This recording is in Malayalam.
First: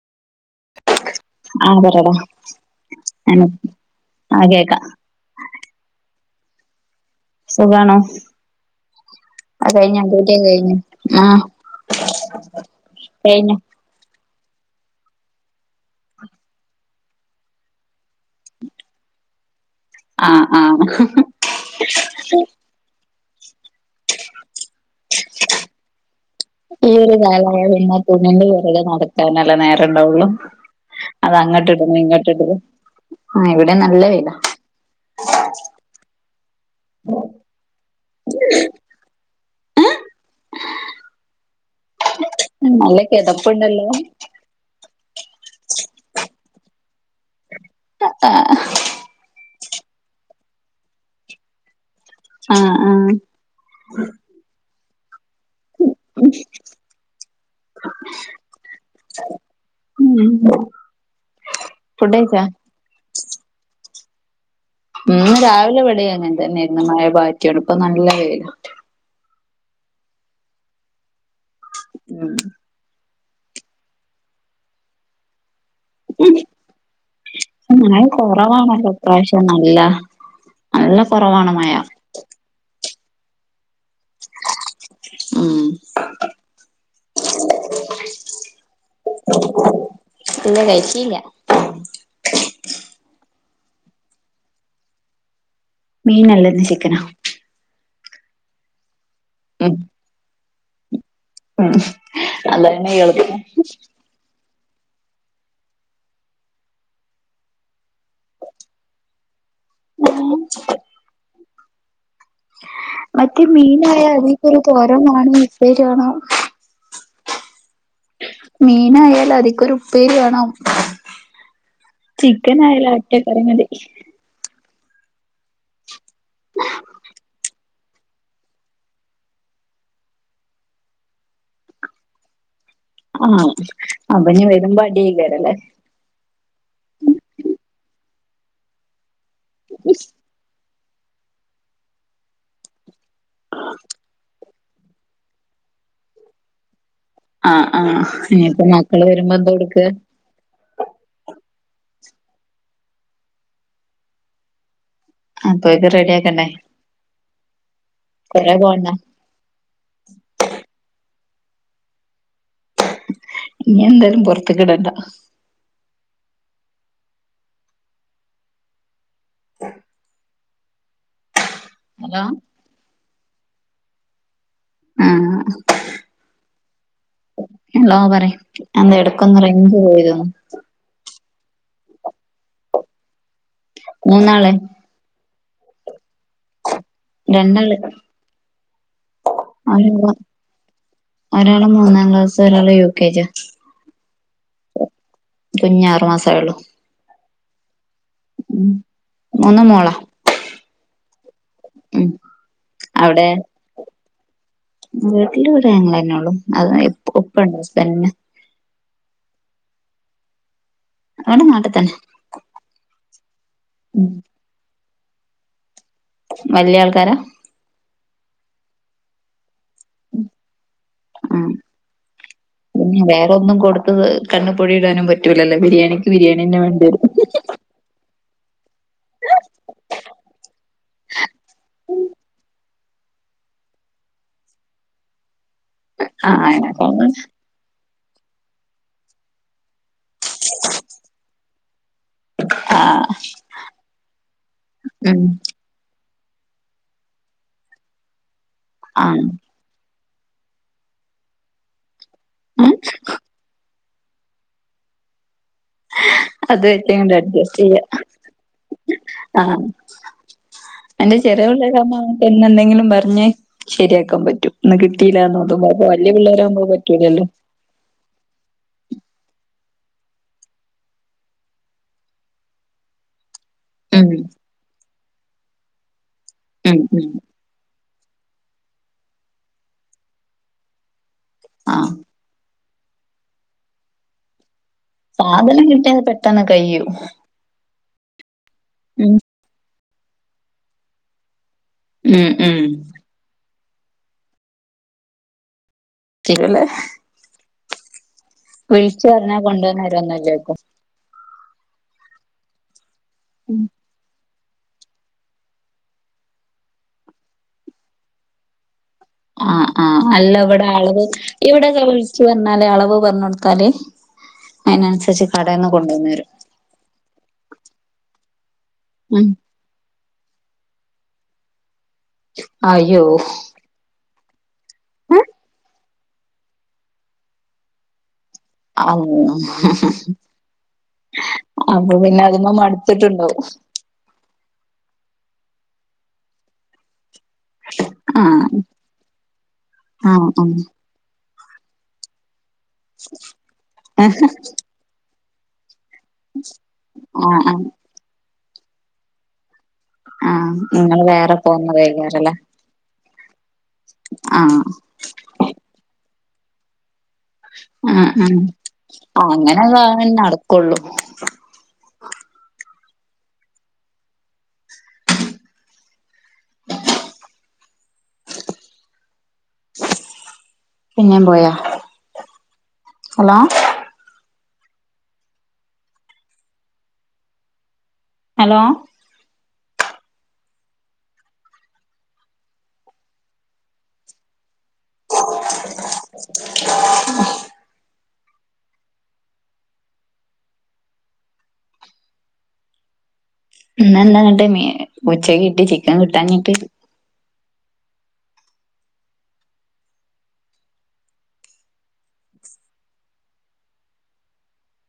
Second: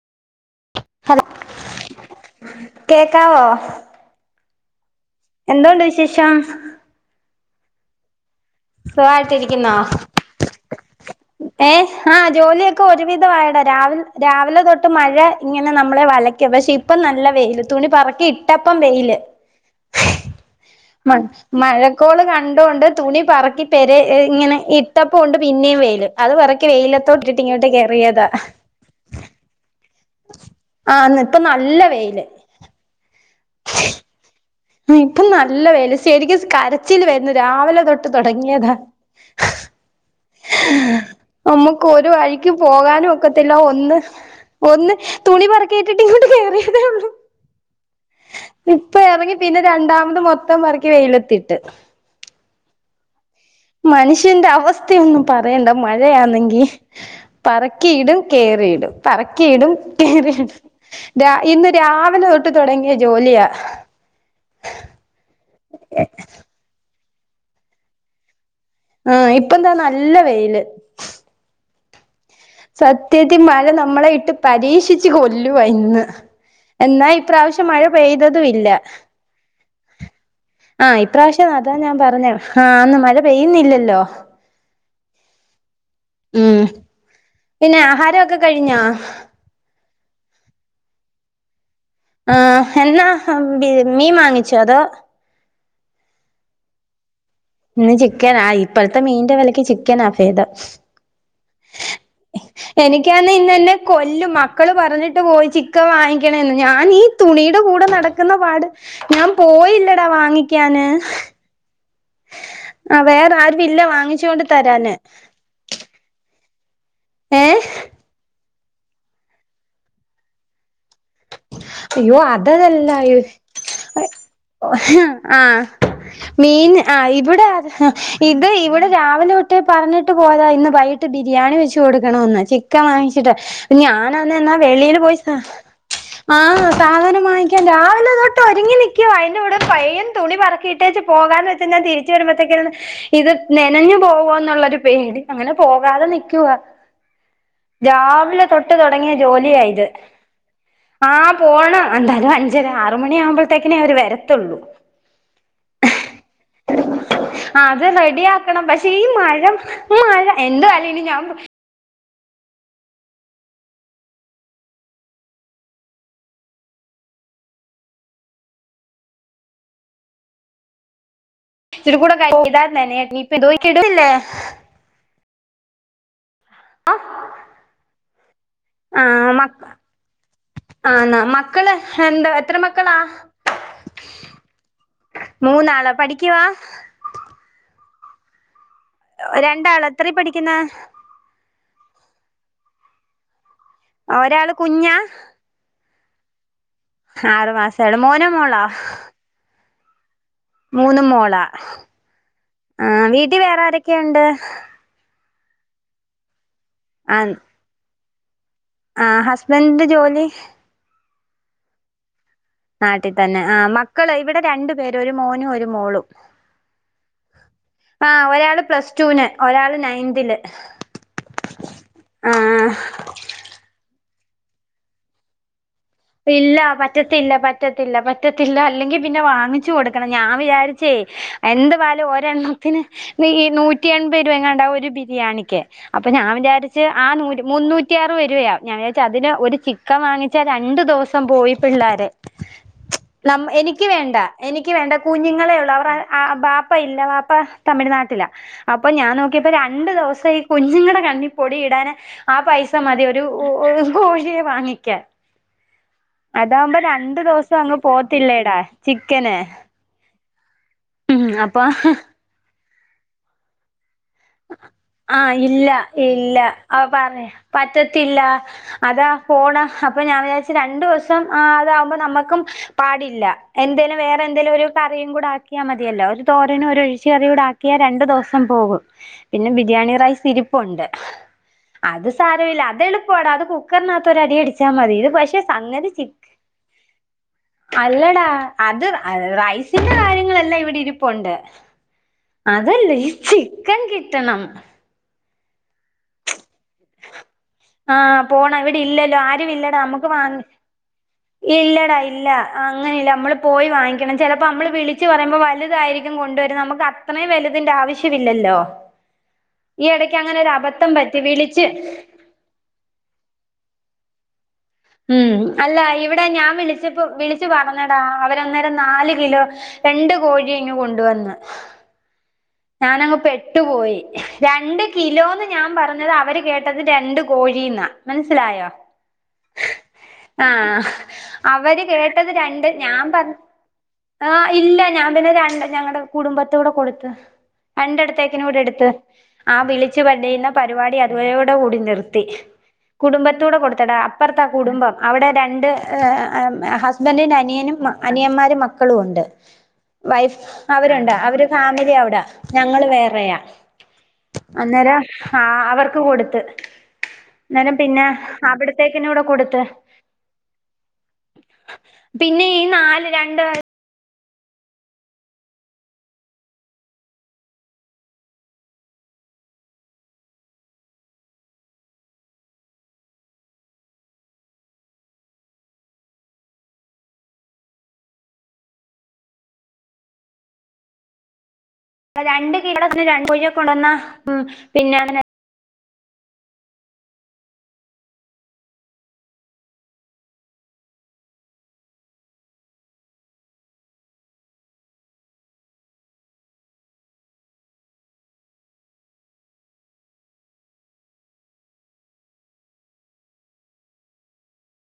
ഹലോ ആതരട ആെ കേക്കാവോ [unintelligible] എന്തോണ്ട് വിശേഷം സുഖാണോ ആ സുഖായിട്ടിരിക്കുന്നോ കഴിഞ്ഞോ ഡ്യൂട്ടി കഴിഞ്ഞു ആ ഏ ആഹ ജോലിയൊക്കെ ഒരുവിധ കഴിഞ്ഞു ആയിടാ രാവിലെ രാവിലെ തൊട്ട് മഴ ഇങ്ങനെ നമ്മളെ വലക്ക പക്ഷെ ഇപ്പം നല്ല വെയില് തുണി പറക്കി ഇട്ടപ്പം വെയില് ആ ആ മ മഴക്കോള് കണ്ടൊണ്ട് തുണി സർ ാക്കി പേരെ ഇങ്ങനെ ഇട്ടപ്പ ഉണ്ട് പിന്നെയും വെയിയില് അത് ഇറക്കി ഈ ഒരു വെയിലത്ത ഇട്ടിട്ട് കാലായ ഇങ്ങോട്ട് കയറിയതാ ണ്ടാവള്ളു അത് അങ്ങോട്ട് ഇടുന്നു വെയില് ഇങ്ങോട്ട് ഇട ആഹ ഇവിടെ നല്ല വില ഇപ്പം നല്ല വല [unintelligible] കരച്ചിൽ വരുന്നു രാവിലെ തൊട്ട് തുൊടങ്ങിയതാ ആ [unintelligible] നമ്മുക്ക് ഒരു വഴിക്ക് നല്ല പോകാനും ഒക്കത്തില്ല കിതപ്പുണ്ടല്ലോ ഒന്ന് ഒന്ന് തുണി പറക്കയിറ്റിട്ട് ഇങ്ങോട്ട് കേയറിയതേള്ളൂ ആ ഇപ്പ ഒരാഗി പിന്നെ രണ്ടാമത് മൊത്തം പറക്കി വെയിലെത്തിട്ട് ആഹ് ആഹ് മനുഷ്യന്റെ അവസ് ന്ന് [unintelligible] പറയണ്ട മഴയാണെങ്കി പറക്കിയിടും കേറിടും പറക്കിയിടും ഉം. കേറിയിടും രാ ഇന്ന് ഫുഡ് രാവിലെ കഴിച്ചാ തൊട്ട് തുടങ്ങിയ ജോലിയാ- ഇന്ന് രാവിലെ ഇവിടെ ഇങ്ങനെതെന്നെയായിരുന്നു മഴ പാറ്റാണ് ഇപ്പ നല്ല വെയിലാ ആ ഇപ്പതാ നല്ല വെയില് ഉം സത്യത്തി മഴ നമ്മളെ ഇട്ട് പരീക്ഷിച്ച് കൊല്ലും വിന്ന് എന്നാ ഇപ്രാവശ്യം മഴ പെയ്തതും ഇല്ല. കുറവാണല്ലോ ഇപ്രാവശ്യം നല്ല ആ നല്ല ഇപ്രാവശ്യം കുറവാണ് മഴ അതാ ഞാൻ പറഞ്ഞെ ആന്ന് മാ ഴ പെയ്യുന്നില്ല ല്ലൊ. മ്മ്മ് ഉം പിന്നെ ആഹാരമൊക്കെ കഴിഞ്ഞോ? ഇല്ല കഴിച്ചില്ല ആഹ് എന്നാ ഹം ബി മീൻ മാങ്ങിച്ചോ അതോ മീൻ അല്ല ഇന്ന് ചിക്കനാ. ഇന്ന് ചിക്കനാ ഇപ്പട് ത്തെ മീൻന്റെ വിലക്ക്‌ ഉം. ചിക്കനാ ഫേദം. ഉം അതന്നെ എളുപ്പം എനിക്കാന്നെ ഇന്ന് എന്നെ കൊല്ലും മ ക്കൾ പറഞ്ഞിട്ട് പോയി ചിക്കൻ വാങ്ങിക്കണേന്ന്. ഞാൻ ഈ തുണിയുടെ കൂടെ നട ക്കുന്ന പാട് ഞാൻ പോയില്ലടാ വാങ്ങിക്കാന്. ആ വേറെ മറ്റേ ആരുമില്ല മീനായാൽ വാങ്ങിച്ചോണ്ട് അതീക്ക് ഒരു തരാന് തോരൻ വാണം, ഉപ്പേരി വാണം. ഏഹ് മീനായാൽ അതിക്ക് ഒരു ഉപ്പേരി വേണം. അയ്യോ ചിക്കൻ ആയാലും അതതല്ല ഒറ്റ യ്യോ കറി മതി പോയ ആഹ് മീൻ ആഹ് ഇവിടെ അത്, ഇത് ഇവിടെ രാവിലെ തൊട്ടേ പറഞ്ഞിട്ട് പോയതാ ഇന്ന് വൈകീട്ട് ബിരിയാണി വെച്ച് കൊടുക്കണോന്ന്. ചി ക്കൻ വാങ്ങിച്ചിട്ട് ആഹ് അപ്പൊ ഞാനാന്നേ ഇനി എന്നാ വരുമ്പോ വെളിയില് പോയി സാ അടിയേക്കാരല്ലേ ആഹ് സാധനം വാങ്ങിക്കാൻ രാവിലെ തൊട്ട് ഒരുങ്ങി നിക്ക് ക്കുവാ അയ്നൂടെ പയ്യൻ തുണി പറക്കി ഇട്ടേച്ചു പോകാന്ന് വെച്ചഴിഞ്ഞ തിരിച്ച് വരുമ്പോഴത്തേക്കിന് ഇത് നെനഞ്ഞു പോവൊന്നുള്ളൊരു പേടി അങ്ങനെ പോകാതെ നിക്കുവാ. ആഹ് ആഹ് രാവിലെ ഇനിപ്പോ തൊട്ട് മക്കള് തുടങ്ങിയ വരുമ്പോ എന്താ ജോലിയാ കൊടുക്കാ ഇത് ആഹ് പോണം എന്തായാലും അഞ്ചര ആറ മണി ആകുമ്പോഴത്തേക്കിനേ അവര് വരത്തുള്ളൂ അപ്പൊയെക്ക് റെഡി ആക്കണ്ടേ ആ [unintelligible] റെഡി കൊറെ ആക്കണം പോണ്ട പക്ഷെ ഈ മഴ മഴ എന്താലേ ഇനി ഞാൻ ഇനിയെന്തായാലും പൊറത്ത്ക്ക് ഇടണ്ട [inaudible] ഇച്ചിരികൂട ഹലോ കഴിഞ്ഞ നനയായ് ഇതോയ്ക്കിടല്ലേ ആഹ് ഹലോ പറ എന്താ ആഹ് ഇടക്കൊന്ന് മ ഇറി പോയിതന്ന് ആന്നാ മക്കള് എന്താ എത്ര മക്കളാ മൂന്നാളെ മൂന്നാളാ പഠിക്കവാ രണ്ടാള് രണ്ടാള് എത്ര ഒരാള് പഠിക്ക്ന്നെ ഒരാള് മൂന്നാം ക്ലാസ് ഒരാള് യു കെജി ഒരാള് കുഞ്ഞാ കുഞ്ഞ ആറു മാസ ആള്ളൂ ആറ് മാസം ചെട മോന മോളാ മൂന്ന് മോളാ മൂന്ന് മോള ഉം ആ അവിടെ വീട്ടീ വേറെ ആരൊക്കെയണ്ട് [unintelligible] വീട്ടില് ഒര് ആങ്ങളന്നെ ള്ളൂ അത് ഇപ്പു ആഹ് [unintelligible] ആഹ് ഹസ്ബൻഡന്റെ ജോലി നടെ നാട്ട തന്നെ നാട്ടിൽ തന്നെ ആ മക്കള് ഇവിടെ രണ്ട പേര ഒരു മോനും ഒരു മോളും വല്ല്യ ആൾക്കാരാ ആ ഒരാള് പ്ലസ്ടൂന് ഒരാള് നയന്തില് ആ ആഹ് കണ് പൊഴ ഇടാനും പറ്റില്ലല്ലോ ബിരിയാണി ഇല്ല പറ്റത്തില്ല പറ്റത്തില്ല പറ്റത്തില്ല അല്ലെങ്കി പിന്നെ വാങ്ങിച്ചു കൊടുക്കണം ഞാൻ വിചാരിച്ചേ എന്ത് പാലും ഒണ് പിന്നെ ഈ നൂറ്റി എൺപത് രൂപങ്ങണ്ടാവ ഒരു ബിരിയാണിക്ക് അപ്പൊ ഞാൻ ആ വിചാരിച്ച് ആ നൂ മുന്നൂറ്റി ആറ് വരയാ ഞാൻ അതിന് ഒരു ചിക്ക രണ്ട് ദിവസം പോയി പിള്ളാര ആ ന എനിക്ക് വേണ്ട എനിക്ക് വേണ്ട ഉം കുഞ്ഞുങ്ങളെയള്ള അവർ ആ ബാപ്പ ഇല്ല വാപ്പ തമിഴ്നാട്ടിലാ അപ്പൊ ആ ഞാൻ നോക്കിയപ്പോ രണ്ട് ദിവസം കുഞ്ഞുങ്ങളുടെ കണ്ണിപ്പൊടി ഇടാന ആ പൈസ മതി ഒരു കോഴിയെ വാങ്ങിക്കാൻ അത് അതാവുമ്പോ വെച്ചങ്ങട് രണ്ടു ദിവസം അഡ്ജസ്റ്റ് അങ്ങ് ചെയ്യാ പോത്തില്ലടാ ചിക്കന് ആ എന്റെ ഉം അപ്പൊ ചെറിയപിള്ളേരാവുമ്പോ എന്നഎന്തെങ്കിലും പർഞ്ഞേ ശരിയാ ആഹ ഇല്ല ഇല്ല പിള്ളേരാവുമ്പോ ആ പറഞ്ഞ പറ്റൂലല്ലോ പറ്റത്തില്ല അതാ പോണ അപ്പൊ ഞാൻ വിചാരിച്ച രണ്ടു ദിവസം ആ അതാകുമ്പോ നമ്മുക്കും പാടില്ല എന്തേലും ഉം വേറെ എന്തേലും ഒരു കറിയും കൂടെ ആക്കിയാ മതിയല്ല ഒരു തോരനും ഉം ഒര് ഉം ഒഴിച്ചി കറിയൂടാക്കിയ രണ്ടു ദിവസം പോകും പിന്നെ ബിരിയാണി റൈസ് ഇരിപ്പുണ്ട് ആ അത് സാരില്ല എളുപ്പാടാ അത് കുക്കറിനകത്തഒരു അടി അടി സാധനം കിട്ടിയത് പെട്ടെന്ന് കയ്യു അല്ലടാ അത് യ് റൈസ് ചില കാര്യങ്ങളെല്ലാം ഇവിടെ ഇരിപ്പുണ്ട് ഉം ഉം അതല്ല ഈച്ചി കൻ കിട്ടണം ചിലല്ലേ ആഹ വിളിച്ചു പറഞ്ഞാൽ വാങ്ങി കൊണ്ടുവന്നരന്നല്ലേകും ഇല്ലടാ ഇല്ല അ അങ്ങനെയില്ലേ നമ്മള് പോയി വാങ്ങിക്കണം ചെലപ്പം അമ്മള് വിളിച്ച് പറയുമ്പം വലുതായിരിക്കും കൊണ്ടുവരുന്നത് നമുക്ക് അത്രയും വലുതിന്റെ ആവശ്യമില്ലല്ലോ ആ ആ ഈ എടയ്ക്ക് അങ്ങനെ ഒരു അല്ലവിടെ അബദ്ധം അളവ് പറ്റി വിളിച്ച് എവിടെക്കെ വിളിച്ച് പറഞ്ഞാല അളവ് പറഞ്ഞ കൊടുത്താല് അതിനനുസരിച്ച് ഉം കടേന്ന് അല്ല കൊണ്ടുവന്ന് ഇവിടെ തരും ഞാൻ വിളിച്ചപ്പോ വിളി പറഞ്ഞടാ അവ അന്നേരം നാല് ഉം കിലോ രണ്ടു കോഴിയ ഇങ്ങ് കൊണ്ടുവന്ന് അയ്യോ ഞാനങ്ങ് പെട്ടു പോയി രണ്ട് കിലോന്ന് ഞാൻ പറഞ്ഞ റഞ്ഞത് അവര് കേട്ടത് രണ്ട് കോഴീന്നാ മനസിലായോ ആഹ് അവര് അപ്പൊ പിന്നെ കേട്ടത് അതിമ്മെ രണ്ട് ഞാൻ പറഞ്ഞത് മടുത്തിട്ടുണ്ടാവും ആ ഇല്ല ഞാൻപിന്നേ രണ്ട് ഞങ്ങടെ കുടുംബത്തോടെ കൊടുത്ത് [unintelligible] ആഹ് കൂടെ എടുത്ത് ആ വിളിച്ചു പറയുന്ന ആഹ് ചെയ്യുന്ന ഉം പരിപാടി [unintelligible] ണ്ട കൂടി നിർത്തി കുടുംബത്തൂടെ കൊടുത്തടാ ആഹ് അപ്പറത്ത കുടുംബം അവടെ രണ്ട് ഹസ്ബൻഡിന്റെ ആഹ് അനിയനും അനിയൻമാർ ന്റെ മക്കളും ഒണ്ട് ആ നിങ്ങള് വേറെ പോന്നതേയ്ക്കാരം അവിടാ ല്ലേ. ഞങ്ങള് വേറെയാ അന്നേരം ആ അവർക്ക് കൊടു ത്ത് ന്നേരം പിന്നെ ആഹ് ആഹ് അവിടത്തേക്ക്‌ ന്നു ടെ കൊടുത്ത് അങ്ങനെ നടക്കുള്ളൂ പിന്നെ ഈ നാ രണ്ട് പിന്നേം പോയോ ഹലോ ഹലോ രണ്ട് [unintelligible] [inaudible] ഇന്നെന്താ ഇങ്ങട്ട് മീ ഉച്ചയിഞ്ഞിട്ട് ചിക്കൻ കിട്ടാഞ്ഞിട്ട്